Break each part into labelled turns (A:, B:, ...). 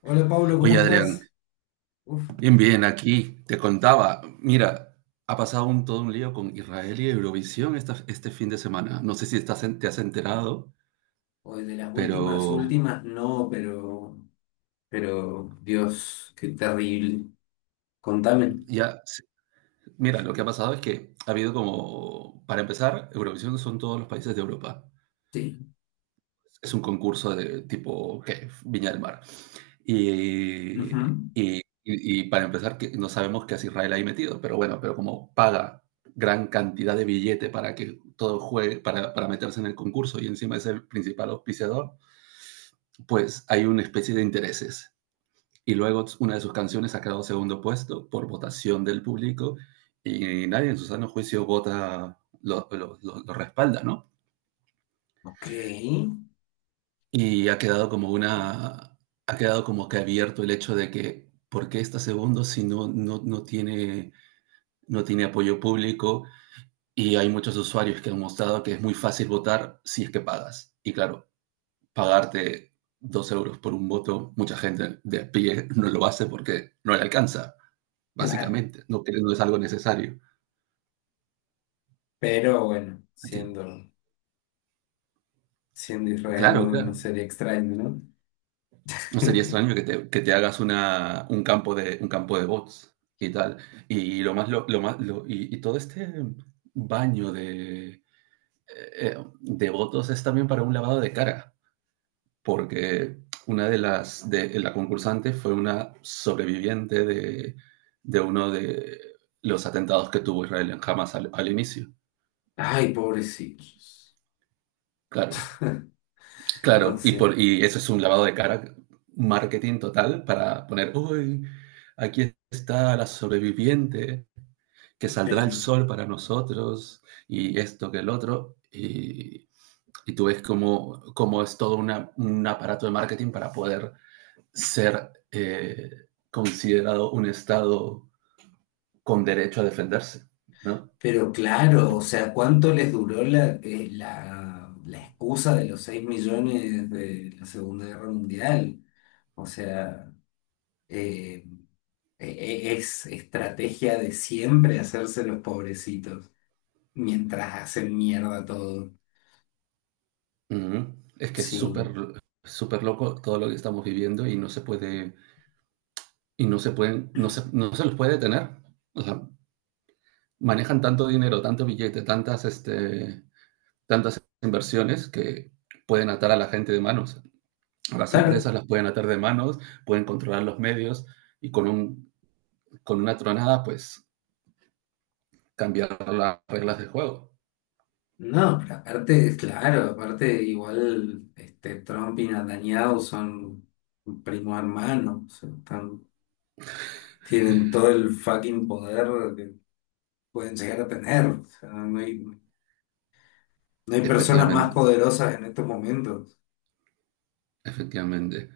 A: Hola Pablo, ¿cómo
B: Oye, Adrián,
A: estás? Uf,
B: bien, bien, aquí te contaba, mira, ha pasado todo un lío con Israel y Eurovisión este fin de semana. No sé si te has enterado,
A: hoy de las últimas,
B: pero
A: últimas, no, pero, Dios, qué terrible. Contame.
B: ya, mira, lo que ha pasado es que ha habido como, para empezar, Eurovisión son todos los países de Europa.
A: Sí.
B: Es un concurso de tipo, ¿qué? Viña del Mar. Y, y,
A: Ujú.
B: y y para empezar, que no sabemos qué hace Israel ahí metido, pero bueno, pero como paga gran cantidad de billete para que todo juegue, para meterse en el concurso y encima es el principal auspiciador, pues hay una especie de intereses. Y luego una de sus canciones ha quedado segundo puesto por votación del público y nadie en su sano juicio vota, lo respalda, ¿no?
A: Ok,
B: Y ha quedado ha quedado como que abierto el hecho de que, ¿por qué está segundo si no tiene, no tiene apoyo público? Y hay muchos usuarios que han mostrado que es muy fácil votar si es que pagas. Y claro, pagarte dos euros por un voto, mucha gente de a pie no lo hace porque no le alcanza,
A: claro.
B: básicamente. No, no es algo necesario.
A: Pero bueno, siendo, siendo Israel
B: Claro,
A: no, no
B: claro.
A: sería extraño, ¿no?
B: No sería extraño que te hagas un campo de bots y tal. Y lo más, y todo este baño de votos es también para un lavado de cara, porque una de las, de la concursante fue una sobreviviente de uno de los atentados que tuvo Israel en Hamas al, al inicio.
A: Ay, pobrecitos.
B: Claro,
A: No
B: claro,
A: sé.
B: y eso es un lavado de cara, marketing total, para poner, uy, aquí está la sobreviviente, que saldrá el
A: Pero,
B: sol para nosotros, y esto que el otro, y tú ves cómo, cómo es todo un aparato de marketing para poder ser considerado un Estado con derecho a defenderse, ¿no?
A: pero claro, o sea, ¿cuánto les duró la la excusa de los 6 millones de la Segunda Guerra Mundial? O sea... eh, es estrategia de siempre hacerse los pobrecitos mientras hacen mierda todo.
B: Ujú. Es que es
A: Sí,
B: súper, súper loco todo lo que estamos viviendo y no se puede y no se pueden, no se los puede detener. O sea, manejan tanto dinero, tanto billete, tantas, tantas inversiones que pueden atar a la gente de manos. A las
A: claro.
B: empresas las pueden atar de manos, pueden controlar los medios y con una tronada, pues, cambiar las reglas de juego.
A: No, pero aparte, claro, aparte igual este, Trump y Netanyahu son primo hermano, o sea, tienen todo el fucking poder que pueden llegar a tener. O sea, no hay personas más
B: Efectivamente,
A: poderosas en estos momentos.
B: efectivamente,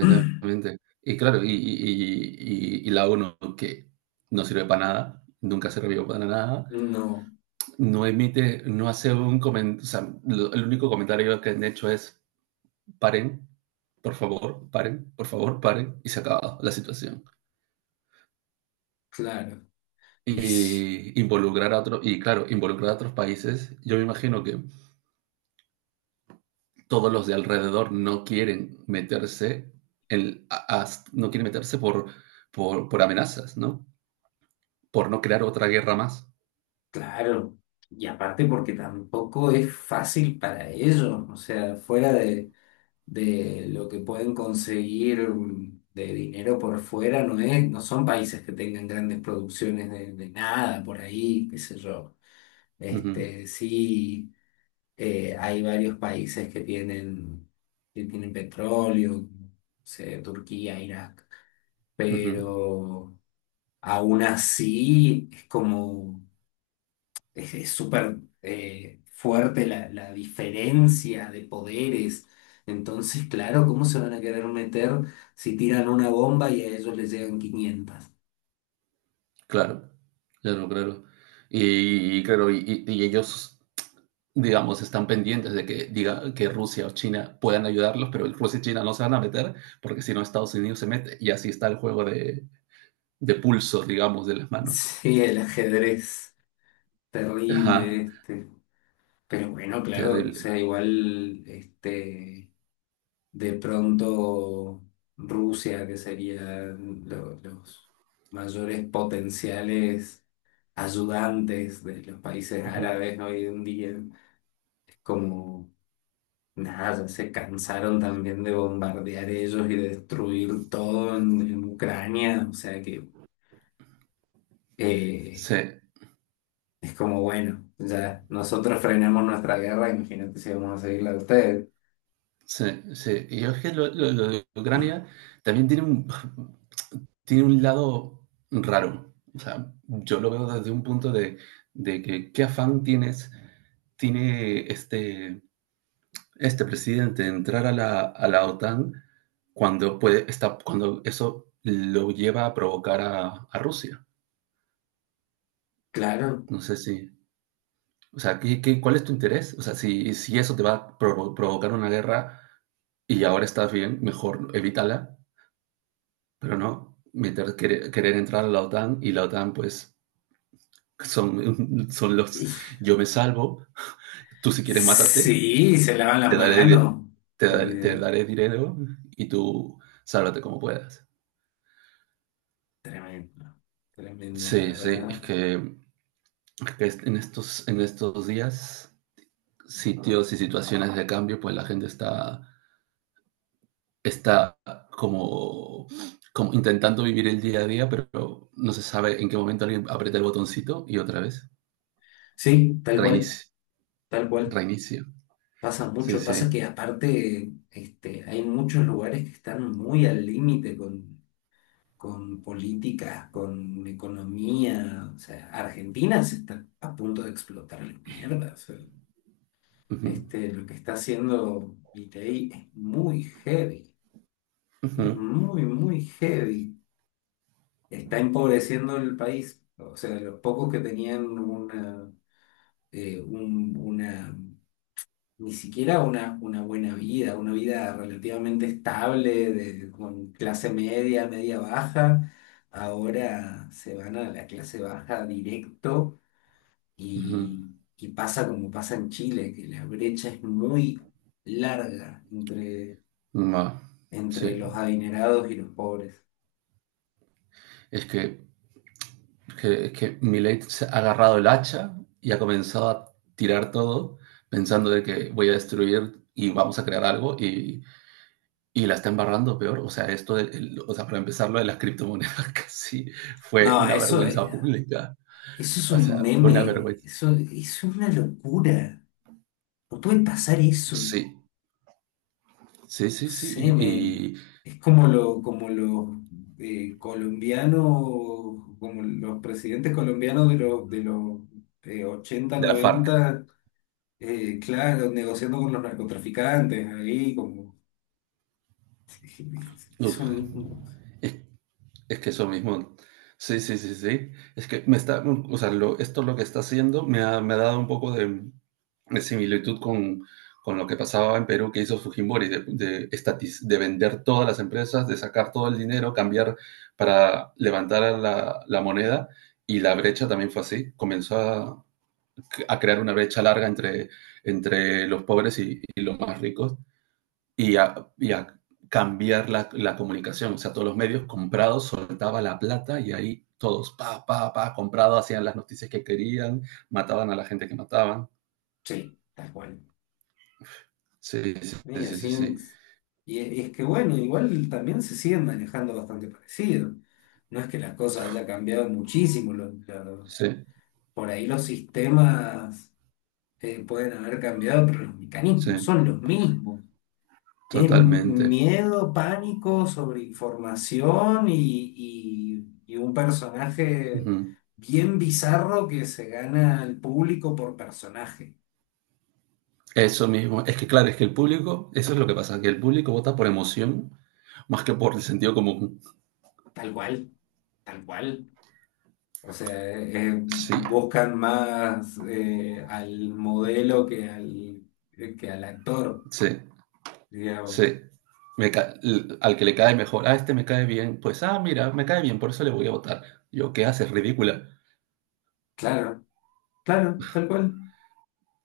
B: Y claro, y la ONU que no sirve para nada, nunca sirvió para nada,
A: No,
B: no emite, no hace un comentario, o sea, el único comentario que han hecho es paren, por favor, paren, por favor, paren, y se acaba la situación.
A: claro. Y sí.
B: Y involucrar a otros, y claro, involucrar a otros países, yo me imagino que todos los de alrededor no quieren meterse, en, a- a- no quieren meterse por amenazas, ¿no? Por no crear otra guerra más.
A: Claro, y aparte porque tampoco es fácil para ellos, o sea, fuera de lo que pueden conseguir de dinero por fuera, no es, no son países que tengan grandes producciones de nada por ahí, qué sé yo.
B: Ujú,
A: Este, sí, hay varios países que tienen petróleo, no sé, Turquía, Irak,
B: ujú,
A: pero aún así es como es súper fuerte la, la diferencia de poderes. Entonces, claro, ¿cómo se van a querer meter si tiran una bomba y a ellos les llegan quinientas?
B: claro, claro, claro. Y ellos digamos, están pendientes de que diga que Rusia o China puedan ayudarlos, pero Rusia y China no se van a meter porque si no Estados Unidos se mete y así está el juego de pulsos, digamos, de las manos.
A: Sí, el ajedrez, terrible
B: Ajá,
A: este. Pero bueno, claro, o
B: terrible.
A: sea, igual este, de pronto Rusia, que serían los mayores potenciales ayudantes de los países
B: Ujú.
A: árabes, ¿no? Hoy en día como nada, ya se cansaron también de bombardear ellos y de destruir todo en Ucrania. O sea que eh,
B: Sí,
A: es como, bueno, ya nosotros frenamos nuestra guerra, imagínate si vamos a seguir la de ustedes.
B: sí, sí. Y es que lo de Ucrania también tiene un, tiene un lado raro. O sea, yo lo veo desde un punto de que qué afán tienes, tiene este presidente entrar a la OTAN cuando, puede, está, cuando eso lo lleva a provocar a Rusia.
A: Claro.
B: No sé si, o sea, ¿cuál es tu interés? O sea, si eso te va a provocar una guerra y ahora estás bien, mejor evítala, pero no meter, querer entrar a la OTAN y la OTAN pues son, son
A: Y-
B: los yo me salvo, tú si quieres mátate,
A: sí, se lavan la
B: te daré,
A: mano.
B: te
A: Olvidé.
B: daré dinero y tú sálvate como puedas.
A: Tremendo, tremendo, la
B: Sí, sí, es
A: verdad.
B: que, en estos días, sitios y situaciones de cambio, pues la gente está, está como, como intentando vivir el día a día, pero no se sabe en qué momento alguien aprieta el botoncito y otra vez
A: Sí, tal cual,
B: reinicio,
A: tal cual.
B: reinicio.
A: Pasa
B: Sí,
A: mucho, pasa que
B: sí.
A: aparte este, hay muchos lugares que están muy al límite con políticas, con economía. O sea, Argentina se está a punto de explotar la mierda. O sea,
B: Ujú,
A: este, lo que está haciendo Milei es muy heavy,
B: ujú,
A: es muy, muy heavy. Está empobreciendo el país. O sea, los pocos que tenían una, una ni siquiera una buena vida, una vida relativamente estable, de, con clase media, media baja, ahora se van a la clase baja directo
B: ujú.
A: y pasa como pasa en Chile, que la brecha es muy larga entre,
B: Ma, sí,
A: entre los adinerados y los pobres.
B: es que es que Millet se ha agarrado el hacha y ha comenzado a tirar todo pensando de que voy a destruir y vamos a crear algo y la está embarrando peor. O sea, o sea, para empezar, lo de las criptomonedas casi fue
A: No,
B: una
A: eso,
B: vergüenza pública.
A: eso es
B: O
A: un
B: sea, fue una
A: meme,
B: vergüenza.
A: eso es una locura, no puede pasar eso.
B: Sí, sí, sí, sí.
A: Sé, me,
B: Y
A: es como, lo, como los colombianos, como los presidentes colombianos de los 80,
B: de la FARC.
A: 90, claro, negociando con los narcotraficantes, ahí como
B: Uf,
A: eso mismo.
B: es es que eso mismo. Sí, sí, sí, sí. Es que me está, o sea, esto lo que está haciendo me ha dado un poco de similitud con lo que pasaba en Perú que hizo Fujimori, de vender todas las empresas, de sacar todo el dinero, cambiar para levantar a la moneda. Y la brecha también fue así. Comenzó a crear una brecha larga entre, entre los pobres y los más ricos y a cambiar comunicación. O sea, todos los medios comprados soltaba la plata y ahí todos, pa, pa, pa, comprado, hacían las noticias que querían, mataban a la gente que mataban.
A: Sí, tal cual.
B: Sí, sí,
A: Y
B: sí, sí, sí,
A: así,
B: sí,
A: y es que bueno, igual también se siguen manejando bastante parecido. No es que las cosas haya cambiado muchísimo,
B: sí,
A: por ahí los sistemas pueden haber cambiado, pero los
B: sí,
A: mecanismos son los mismos. Es
B: totalmente.
A: miedo, pánico, sobreinformación y un
B: Uh
A: personaje
B: -huh.
A: bien bizarro que se gana al público por personaje,
B: Eso mismo. Es que claro, es que el público, eso es lo que pasa, que el público vota por emoción más que por el sentido común.
A: tal cual, tal cual. O sea,
B: Sí,
A: buscan más al modelo que que al actor,
B: sí. Sí.
A: digamos.
B: Me al que le cae mejor, ah, este me cae bien, pues, ah, mira, me cae bien, por eso le voy a votar. Yo, ¿qué haces? Ridícula.
A: Claro, claro, tal cual.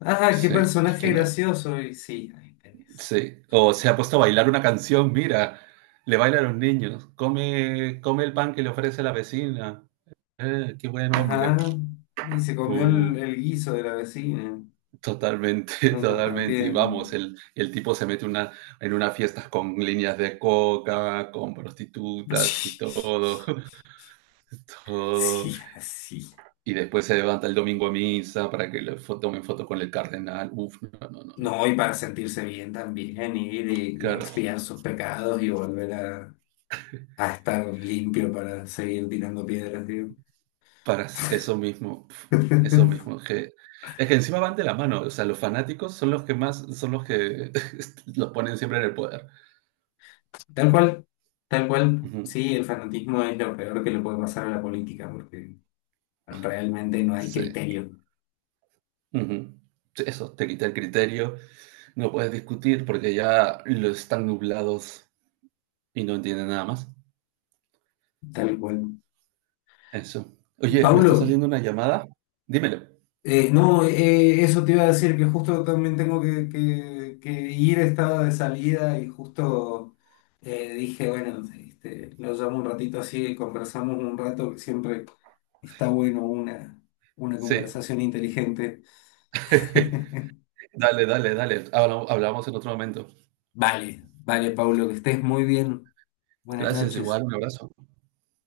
A: Ah, qué
B: Sí, es
A: personaje
B: que no.
A: gracioso. Y sí, ahí tenés.
B: Sí. O se ha puesto a bailar una canción, mira, le baila a los niños, come, come el pan que le ofrece la vecina. Qué buen hombre.
A: Ajá. Y se
B: Pu,
A: comió el guiso de la vecina.
B: totalmente,
A: Están
B: totalmente. Y
A: compartiendo.
B: vamos, el tipo se mete en unas fiestas con líneas de coca, con prostitutas y todo, todo.
A: Sí, así.
B: Y después se levanta el domingo a misa para que le tomen foto con el cardenal. Uf, no, no, no, no.
A: No, y para sentirse bien también, ir y
B: Claro,
A: expiar sus pecados y volver a estar limpio para seguir tirando piedras, digo.
B: para eso mismo, pf, eso mismo. Es que encima van de la mano. O sea, los fanáticos son los que más, son los que los ponen siempre en el poder.
A: Tal cual, tal cual.
B: Ujú,
A: Sí, el fanatismo es lo peor que le puede pasar a la política, porque realmente no hay
B: sí.
A: criterio.
B: Ujú. Sí, eso, te quita el criterio, no puedes discutir porque ya lo están nublados y no entienden nada más.
A: Tal cual.
B: Eso. Oye, me está
A: Paulo,
B: saliendo una llamada. Dímelo.
A: No, eso te iba a decir, que justo también tengo que, que ir, estaba de salida y justo dije, bueno, este, lo llamo un ratito así y conversamos un rato, que siempre está bueno una
B: Sí.
A: conversación inteligente.
B: Dale, dale, dale. Hablamos en otro momento.
A: Vale, vale, Paulo, que estés muy bien. Buenas
B: Gracias, igual,
A: noches.
B: un abrazo.